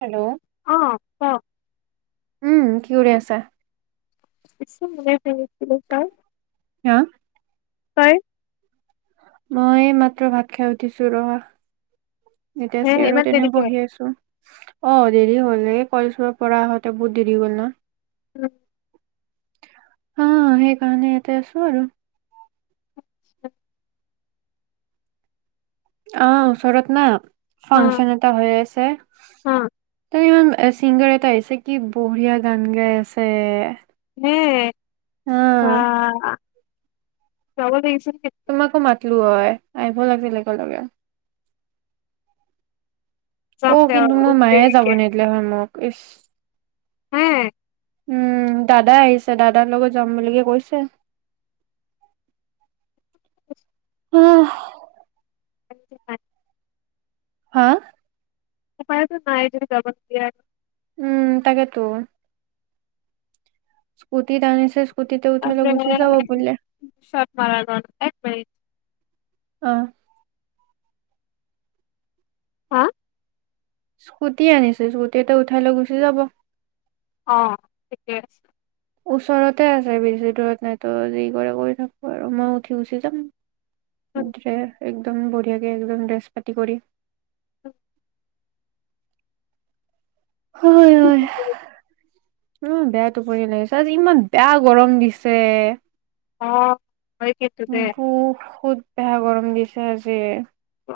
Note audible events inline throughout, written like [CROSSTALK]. Hello, অ ক উম। কি কৰি আছা? আছো এনেই শুই আছিলো তই হা। তই মই এই মাত্ৰ ভাত খাই উঠিছোঁ, ৰ'হা। এতিয়া হে ইমান চিয়াৰত এনে দেৰিকে বহি আছো। অ', দেৰি হ'ল, এই কলেজৰ পৰা আহোঁতে বহুত দেৰি হ'ল না। উম। অ', সেইকাৰণে, ইয়াতে আছো আৰু [INAUDIBLE] অ', ওচৰত না ফাংচন এটা হৈ আছে, অ তে ইমান এ চিংগাৰ এটা আহিছে, কি বঢ়িয়া গান গাই আছে। হে আ। বা যাব লাগিছিল। তোমাকো মাতলো হয়, আহিব লাগছিল একেলগে। যাম অ', দে কিন্তু মই মায়ে যাব দেৰিকে নেদলে হয় মোক। ইছ হে উম, দাদা আহিছে, দাদাৰ লগত যাম বুলিকে কৈছে। আহ। [UNINTELLIGIBLE] হা? উপায়তো নাই যিহেতু যাব নিদিয়ে আৰু। উম, তাকেতো। স্কুটিত আনিছে স্কুটিতে উঠাই লৈ গুচি যাব বোলে [UNINTELLIGIBLE] এক মিনিট অ হা? স্কুটি আনিছে, স্কুটিতে উঠাই লৈ গুচি যাব। অ', ঠিকে। ওচৰতে আছে বেছি দূৰত নাই তো যি কৰে কৰি থাকপ আৰু মই উঠি গুচি যাম। হুম, [UNINTELLIGIBLE] একদম বঢ়িয়াকে একদম ড্ৰেছ পাতি কৰি [UNINTELLIGIBLE] হয় ঠিক হয়। আছে। উ বেয়া টোপনি লাগিছে আজি ইমান বেয়া গৰম দিছে। অ' হয় কিন্তু দে। বহুত বেয়া গৰম দিছে আজি।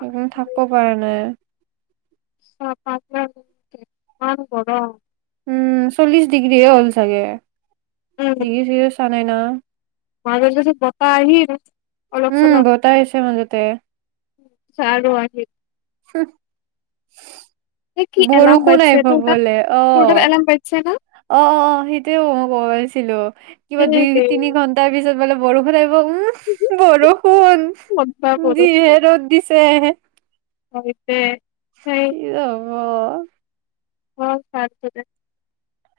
[UNINTELLIGIBLE] থাকপ পাৰা নাই। [UNINTELLIGIBLE] ইমান গৰম। উম, চল্লিচ ডিগ্ৰীয়ে হ'ল চাগে। উম দি [UNINTELLIGIBLE] [UNINTELLIGIBLE] না। [UNINTELLIGIBLE] বতাহ আহি [UNINTELLIGIBLE] উম, বতাহ আহিছে মাজতে। [UNINTELLIGIBLE] [UNINTELLIGIBLE] কি এলাৰ্ম বৰষুণ বাজছে আইভ তোৰ তাত বোলে তোৰ তাত অ'। এলাৰ্ম বাজছে না অ' অ' অ' সেইটোৱে মই [UNINTELLIGIBLE] ছিলো, কিবা দুই হেৰে [UNINTELLIGIBLE] তিনি ঘন্টাৰ পিছত মানে বৰষুণ আইভো অ' উমফ বৰষুণ, কতবা যিহে ৰ'দ দিছে। হয়। তে সেই অ'। অ' [UNINTELLIGIBLE] দে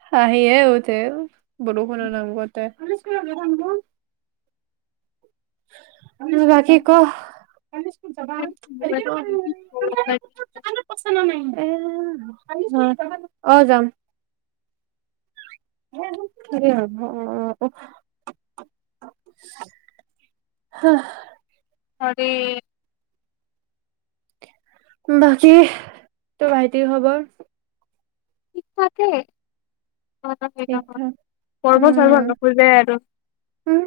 হাঁহিয়ে উঠে। বদষুণৰ নাম কোৱাতে। [UNINTELLIGIBLE] [INAUDIBLE] বাকী ক? [UNINTELLIGIBLE] [UNINTELLIGIBLE] অ' যাম। [UNINTELLIGIBLE] হহ', [UNINTELLIGIBLE] বাকী তোৰ ভাইটিৰ খবৰ? কিবা কে। ঠিক থাক। উম- নোখোজে আৰু উম।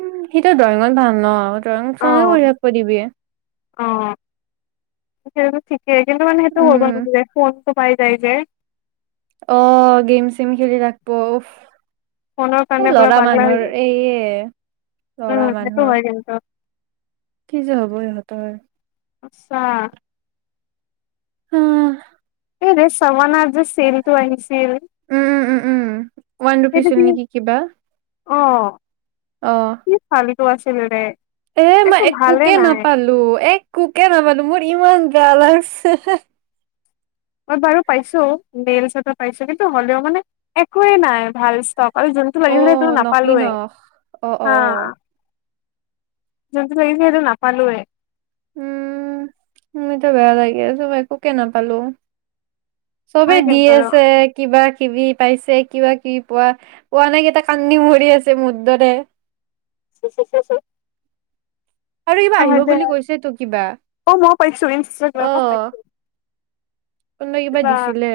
ন ৰং অ চঙে [UNINTELLIGIBLE] অ সেইটো ঠিক কে, কিন্তু মানে সেইটো [UNINTELLIGIBLE] পাই যায় যে। অ', গেম-চেম খেলি ৰাখপো উফ। ফোনৰ এ কাৰণে পুৰা ল'ৰা পাগলা হৈ মানুহৰ যায় এয়ে ল'ৰা উম সেইটো মানুহৰ হয় কিন্তু কি যে হ'ব ইহঁতৰ। সঁচা। উম', এ বে' চবনাত যে চেল তো আহিছে? উম', - উম', -উম', -উম', ওৱান সেইটো কি ৰুপিচৰ নেকি কিবা? অহ', টো আছিল দে। এ মই একোকে নাপালো- একোকে নাপালো মোৰ ইমান বেয়া লাগছে। মই বাৰু পাইছো নেইলছ এটা পাইছো, কিন্তু, হ'লেও মানে একোৱে নাই ভাল ষ্ট'ক। ভাল জোনটো অ লাগিল সেইটো নকলি নাপালোয়ে নখ অ অ অ হা',। জোনটো লাগিছিল সিটো নাপালোৱে। উম', মোৰ এতিয়া বেয়া লাগি আছে মই একোকে নাপালো। চবে হয় দি কিন্তু আছে কিবা। কিবি পাইছে কিবা কিবি পোৱা-পোৱা নাই কেইটাই কান্দি মৰি আছে মোৰ দৰে হু- হু- হু- হু আৰু কিবা অহ', আহিব বুলি কৈছে [UNINTELLIGIBLE] তো কিবা মই পাইছো, অ ইষ্টাগ্ৰামত পাইছো। কোনোবাই কিবা দিছিলে?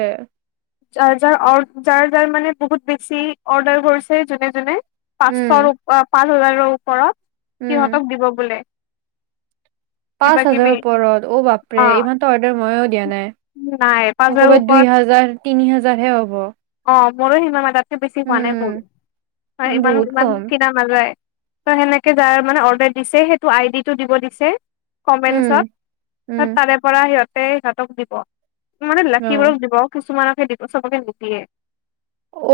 চাৰ্জাৰ অৰ চাৰ্জাৰ মানে বহুত বেছি অৰ্ডাৰ কৰিছে যোনে- যোনে। পাঁচশ উম ৰ ও [UNINTELLIGIBLE] হাজাৰৰ ওপৰত। উম সিহঁতক দিব বোলে। কিবা পাঁচ কিবি হাজাৰৰ ওপৰত অহ', বাপৰে অ', ইমানটো অৰ্ডাৰ ময়ো দিয়া নাই। নাই পাঁচ মই হাজাৰৰ ক'বাত ওপৰত দুই হাজাৰ। তিনি হাজাৰ হে হ'ব অ', মোৰো সিমান মান, তাতকে বেছি হোৱা নাই মোৰো উম হয় ইমান বহুত ইমান কম কিনা নাযায় তো সেনেকে যাই মানে অৰ্ডাৰ দিছে সেইটো আইডিটো দিব দিছে উম কমেনছত উম তাৰে পৰা সিহঁত তে সিহঁতক দিব মানে অ লাকিবোৰক দিব, কিছুমানক হে দিব, চবকে নিদিয়ে। অ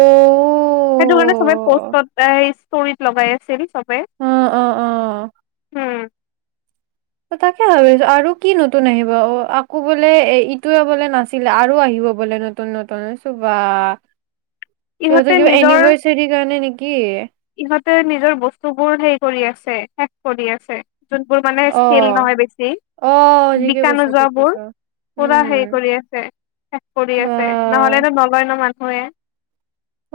সেইটো কাৰণে চবে পষ্টত তৰিীত লগাই আছিল উ উ উ উম তাকে ভাবিছো আৰু কি নতুন আহিব অ আকৌ বোলে এ ইটোৱে বোলে নাছিলে আৰু আহিব বোলে নতুন নতুন চো বাা ইহঁতে সিহঁতৰ কিবা নিজৰ এনিভাৰ্চাৰীৰ কাৰণে নেকি কি ইহঁতে নিজৰ বস্তু বোৰ হে কৰি আছে শেষ কৰি আছে যোনবোৰ মানে অ চেল নহয় বেছি অ ঠিকে বিকা কৈছ ঠিক কৈছ নোযোৱাবোৰ পুৰা হেৰি উম কৰি আছে শেষ কৰি বা আছে নহলেতো নলয় ন মান গইে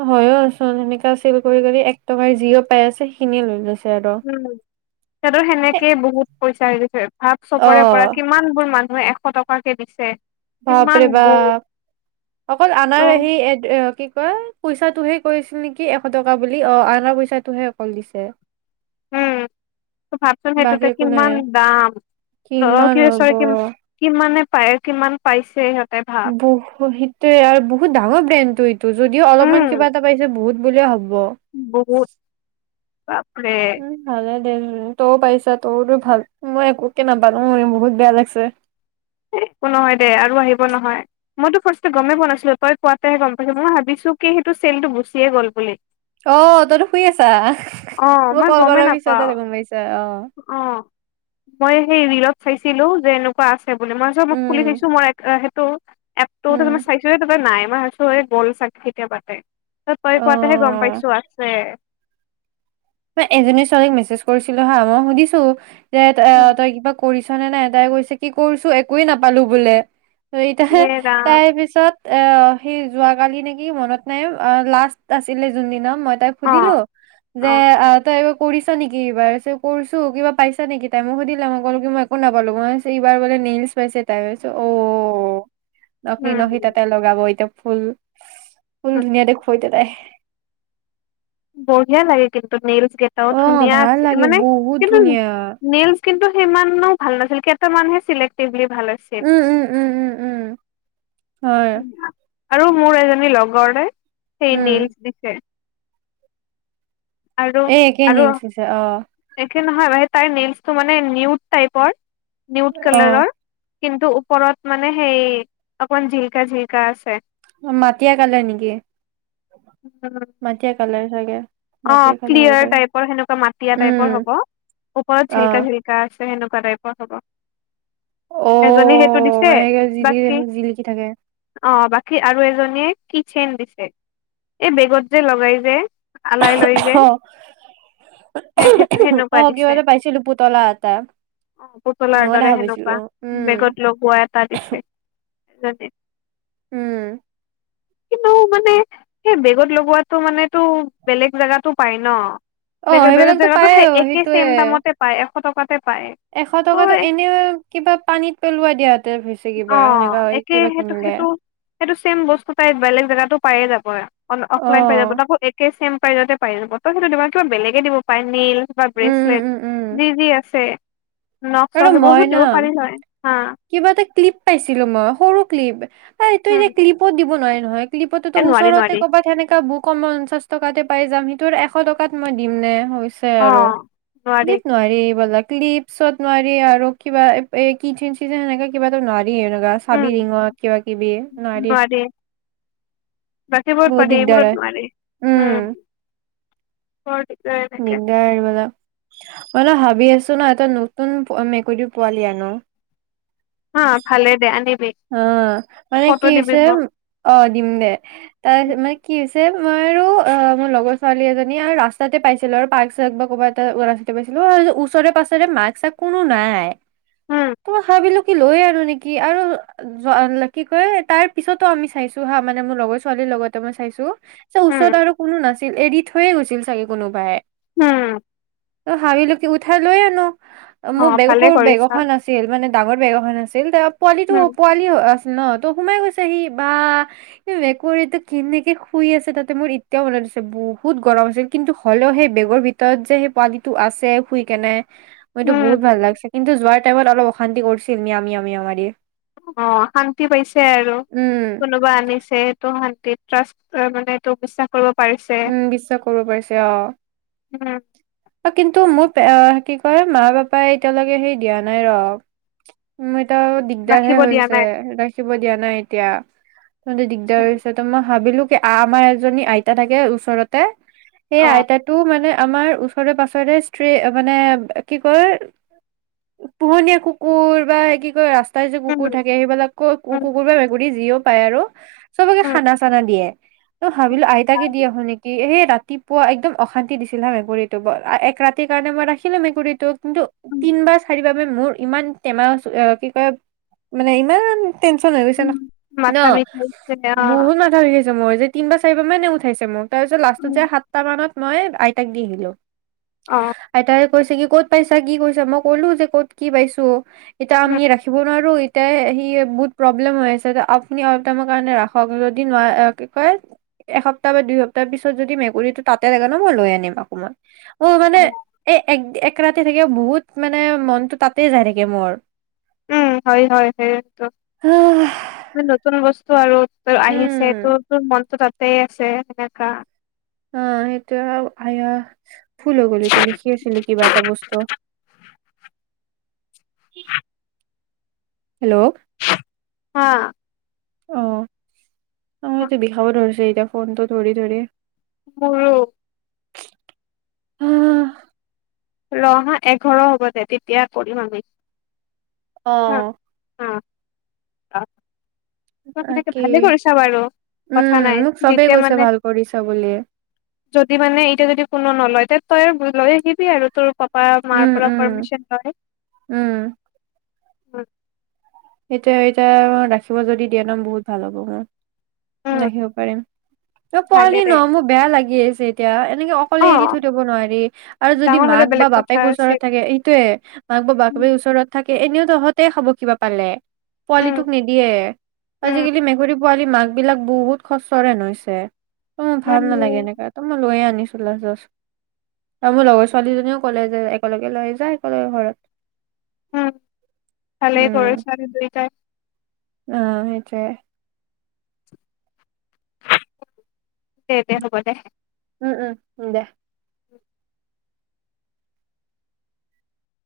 হয়য়ো চোন সেনেককা চেল কৰি কৰি এক টকাৰ যিও পাই আছে সেইখিনিয়ে লৈ লৈছো উম সিহঁতৰ সেনেকেই বহুত পইচা হৈ গৈছে ভাপ অ চবৰে পৰা কিমান বোৰ মানুহে এ এশ টকাকে দিছে ভাপৰে কিমান বা বোৰ অকল আাৰ ত' আহি কি ক পইচাটোহে কৰিছিল নেকি এশ টকা বুলি অঁ আনৰ পইচাটোহে অকল দিছে উম ভাবচোন বাকী সেইটোতে একো নাই কিমান দাম অ কিমান কি কি হ'ব কিমানে পায়ে কিমান পাইছে সহঁ বহুত সেইটোৱে আৰু বহুত ডাঙৰ ব্ৰেণ্ড টো এইটো যদিও অলপমান উম কিবা এটা পাইছে বহুত বুলিয় হ'ব হব অঁ উম হে দে তইও পাৰছা তোৰতো ভাল মই এক নাপালো বহুত বেয়া লাগিছে একো নহয় দে আৰু আহিব নহয় মইতো ফাৰ্ষ গমেই পোৱা নাছিলো তই কোৱাতেহে গম পাইছ মই ভাবিছো কি সেইটো চেলটো গুচিয়ে গ'ল বুলি আহ তইতো শুই আছা অ মই কল গমেই কৰাৰ পিছতে ত নাপাও গম পাইছা আহ খাইছিলো যে এনেুৱা মই মোক খুলি উম খাইছো মই ত' এপ তাৰ উম। চাইছো তই নাই। মই ভাবিছোঁ গল চাক কেতিয়া পাতে ত তই কোৱাতেহে গম অ পাইছো আছে ম এজনী ছোৱালীক মেছেজ কৰিছিলো হা মই সুধিছো যে তই কিবা কৰিছ তে নাই এটাই কৈছে কি কৰিছো একোৱে নাপালো বোলে চাৰিটা হে ইয়ে ৰাম তাৰ পিছত। এ সেই যোৱাকালি নেকি মনত নাই লাষ্ট আছিলে যোনদিনা মই তাই অ সুধিলো টে অ টাউক কৰিছা নেকি এইবাৰ কৰিছো কিবা পাইছা নেকি তাই মোক সুধিলে মই কলো কি মই একো নাপালো মই এইবাৰ বোলে নেইলছ পাইছে তাইছ অ নকি নহি উম তাতে লগাব এতিয়া ফুল ফুল উম দুুনীয়া দেখুৱাইতে তাই বঢ়িয়া লাগে কিন্তু নলছ কেইটাও অ ধুনীয়া ভাল আছে লাগে মানে বহুত কিন্তু ধুনীয়া নেলছ কিন্তু সিমানো ভাল নাছিল কেইটা মানুহে চিলেক্ট আছিল ভাল আছিল। উম, উম, উম, উম, উম, হয়, আৰু মোৰ এজনী লগৰ নে সেই উম, নেলছ দিছে আৰু এেই আৰু নিচিছে অ নহয় তাই নলছটো মানে নিউট টাইপৰ নিউট অ', কালাৰৰ কিন্তু ওপৰত মানে সেই অকমান জিলকা জিল্কা আছে অ মাটিয়া কালে নেকি মাটিয়ে কাল পালে চাগে অ মাটিয়া কালাৰ হ'ব ক্লিয়াৰ পাৰে, টাইপৰ সেনেকুৱা মাটিয় উম, টাইপৰ হ'ব ওপৰত চিল্কা অ', চিল্কা আছে সেনেকুৱা টাইপৰ হ'ব এজনে সেইটো অ', দিছে মানে কি বাকী জিলি জিলিকি থাকে, অ বাকী আৰু এজনী কি চেন দিছে এই বেগত যে লগাই যে আলাই লৈ যে আহ সেই সেইটো সেনেকুৱা আহ কিবা দিছে এটা পাইছিলো পুতলা এটা অ পুতলাৰ মই ন দৰে ভাবিছিলো সেনেকুৱা অ উম যদিও উম কিন্তু মানে সেই বেগত লগোৱাটো মানেতটো বেলেগ জেগাতো পায় ন অ', বেগৰ বেগৰ সেইবিলাকতো জেগাতো পায়ে সেই একেই সেইটোয়ে, চেম দামতে পায় পলকতে এশ টকাাতটো এনে কিবা পানীত পেলাই দিয়া হতেৰিছ অ একে সেইটো সেইটো সেইটো চেম বস্তু তাই বেলেগ জেগাত পায়ে যাব আৰু অফলাইন প যাব অ', নৌ একে চেম পাৰিতে পাইিল বতৰ সেইটো দিবা কিবা বেলেগে দিব পাই নিল উম, উম, ব্ৰেচলেট উম, উম। যি যি আছে নখ চখ আৰু মই সেইবোৰো না দিব পাৰি হয়হয় কিবা এটা ক্লিপ পাইছিলো মই সৰু ক্লিপ এই তই এ উম যেয়া ক্লিপত দিব নোৱাৰি নহয় ক্লপতো এ নোৱাৰি ওচৰতে নোৱাৰি ক'বাত সনেকা বুক ক পঞ্চাশ টকাতে পাই যাম সিটোৰ এশ টকাত মই দিম নে অ আৰু দিব নোৱাৰি এইবিলাক ক্লিপছত নোৱাৰি আৰু কিবা কি চেিবা ন এনেকুৱা উম চাবি ৰিঙত কিবা কিবি ন নোৱাৰি বাকীবোৰত বহুত পাৰি দিগদাৰ এইবোৰত হয় উম হয় নিদা আৰুিবালা মই ন ভাবি আছো ন এটা নতুন মেকুৰীৰ পোৱালি আনো হা ভালে দে আ অ মানে কি হৈছে অ দিম দে তাৰপিছত মানে কি হৈছে মই আৰু অ মোৰ লগৰ ছোৱালী এজনী আৰু ৰাসাতে পাইছিলো আৰু পাক্ক চ বা ক'বাত এটা ৰাস্তাতে পাইছিলো আৰু ওচৰে পাছৰে মাক্ক চ কোনো নাই উম তোমাৰ হাবিলো কি লৈ আৰু নেকি আৰু কি কয় তাৰ পিছতো আমি চাইছো হা মানে মোৰ লগৰ ছোৱালীৰ লগতে মই চাইছো চ উম ওচৰত আৰু কোনো নাছিল এৰি থৈয়ে গৈছিল চাগে কোনোবাই উম ত হাৱি ল উঠাই লৈ আ ন অ মোৰ বেগ ভালে সৰু বেগ কৰিছা এখন আছিল মানে ডাঙৰ বেগ এখন আছিল তেওঁ পোৱালিটো উম আছিল ন ত সোমাই গৈছে সি বা মেকুৰীটো কেনেকে শুই আছে তাতে মোৰ এতিয়াও মনত দিছে বহুত গৰম আছিল কিন্তু হ'লেও সেই বেগৰ ভিতৰত যে সেই পোৱালিটো আছে শুই কেনে মইতো উম বহুত ভাল লাগিছে কিন্তু যোৱাৰ টাইমত অলপ অশান্তি কৰিছিল মিআও মিয়াও মিআও মাৰি অ শান্তি পাইছে আৰু উম কোনোবা আনিছে সেইটো শান্তিত ট্ৰাষ্ট তই মানে এটো বিশ্বাস কৰিব পাৰিছে উ, বিশ্বাস কৰিব পাৰিছে অ', উম অ', কিন্তু মোত এ, কি কয় মা পাপাই এতিয়ালৈকে হেৰি দিয়া নাই ৰ। মইত আৰু দিগদাৰ হে ৰাখিব দিয়া হৈছে, নাই ৰাখিব দিয়া নাই এতিয়া। তহঁতে দিগদাৰ হৈছে ত মই সাবিলোক আমাৰ এজনী আইতা থাক এ, ওচৰতে। সেই অ আইতাটো মানে আমাৰ ওচৰে পাছৰে স্ত্ৰী মানে কি কয়, পোহনীয়া কুকুৰ বা কি কয় ৰাছ তাত যে উম কুকুৰ থাকে সেইবিলাক উম কুকুৰ বা মেকুৰী যিয়ক পায় আৰু চবকে উম খানা চানা দিয়ে। ত উম হাৱিল আই তাকে ভাল দি আহো নেকি! হে, ৰাতিপুৱা একদম অশান্তি দিছিল হা মেকুৰীটো ব এ-এক ৰাতিৰ কাৰণে মই ৰাখিমেই মেকুৰীটোক। কিন্তু উম তিন বা চাৰিবাৰ মোৰ ইমান টেমা চো কি কয়, মানে ইমান টেনচন হৈ গৈছে ন, উম ন, মাথা বিষাইছে অ বহুত মাথা বিষাই মই যে তিনবা চাৰিবা মানে উঠ ঠাইছে মোক। তাৰপিছত লাষ্টত উম যায় সাতটা মানত মই আইতাক দি আহিলো। অ আইতাই কৈছে কি ক'ত পাইছা? কি কৈচা, মই কলো যে ক'ত কি পাইছো এতা উম আমি ৰাখিব নোৱাৰো এ, সি বহুত প্ৰব্লেম হৈ আছে আপুনি অলপ টাইমৰ কাৰণে ৰাখক যদি নোৱাৰে কি কয় এসপ্তাহ তাপৰা দুই সপ্তাহ পিছত যদি মেকুৰীটো তাতে থাকে ন, মই লৈ আনিম অকমান। অ', মানে এই এক এক ৰাতি তিকে বহুত মানে মনটো তাতেই যাই থাকে মোৰ। উ, হয়, হয়, সেইটো। নতুন বস্তু স্বাৰুত ত আহিছে উম ত, ত, মনটো তাত তেই আছে সেনেকা। অ, সেইটো-আয়া ভুল হ গ'ল লিখি আছিলো কিবা এটা বস্তু। হেল্ল'। হা। আহ। হা, সময়তটো বিষাব ধৰিছে। য়া ফোনটো ধৰি ধৰি উ। আহ। ৰহা এঘাৰ হ'ব দে তেতিয়া কৰিম আমি। অ। হ তেকেনে তাকে ভালে কৰিছা বাৰু কথা উম নাই মোক চবেই যেতিয়া কৈছে মানে, ভাল কৰিছা বুলি যদি মানে এতিয়া যদি কোনো নলয়। ত, তই লৈ আহিবি আৰু তোৰ মাৰ উম পৰা উম পাৰ্মিচন লয়। হয়। উম এতিয়া, এতিয়া ৰাখিব যদি দিয়া ন বহুত ভাল হ'ব উম, মোৰ। আহিব পাৰিম তই ভালে পোৱালি দে ন মোৰ বেয়া লাগি আছে। এতিয়া তেনেকে অ অকলে এৰি থৈ দব নোৱাৰি আৰু যদি ডাঙৰ হলে মাক বা বেলেগ কথা বাপেক ওচৰত আছিল থাকে এইটোয়ে মাক বা উম বাপেক ওচৰত থাকে এনেও তহঁতে খ'ব কিবা। পালে। উম পোৱালিটোক নিদিয়ে উম আজিকালি মেকুৰী পোৱালি মাক বিলাক বহুত খচ ৰেন হৈছে। ত মোৰ উম ভাল নালাগে এনেকা তো মই লৈয় আনো। আৰু মোৰ লগৰ ছোৱালীজনীও ক'লে যে একেলগে লৈ যা একেলগে ঘৰত। উম, ভালে কৰিছো। হয় দুইটাই আহ সেইটয়ে। দে, দে, হ'ব দে। উম, উম, উ, দে। উম।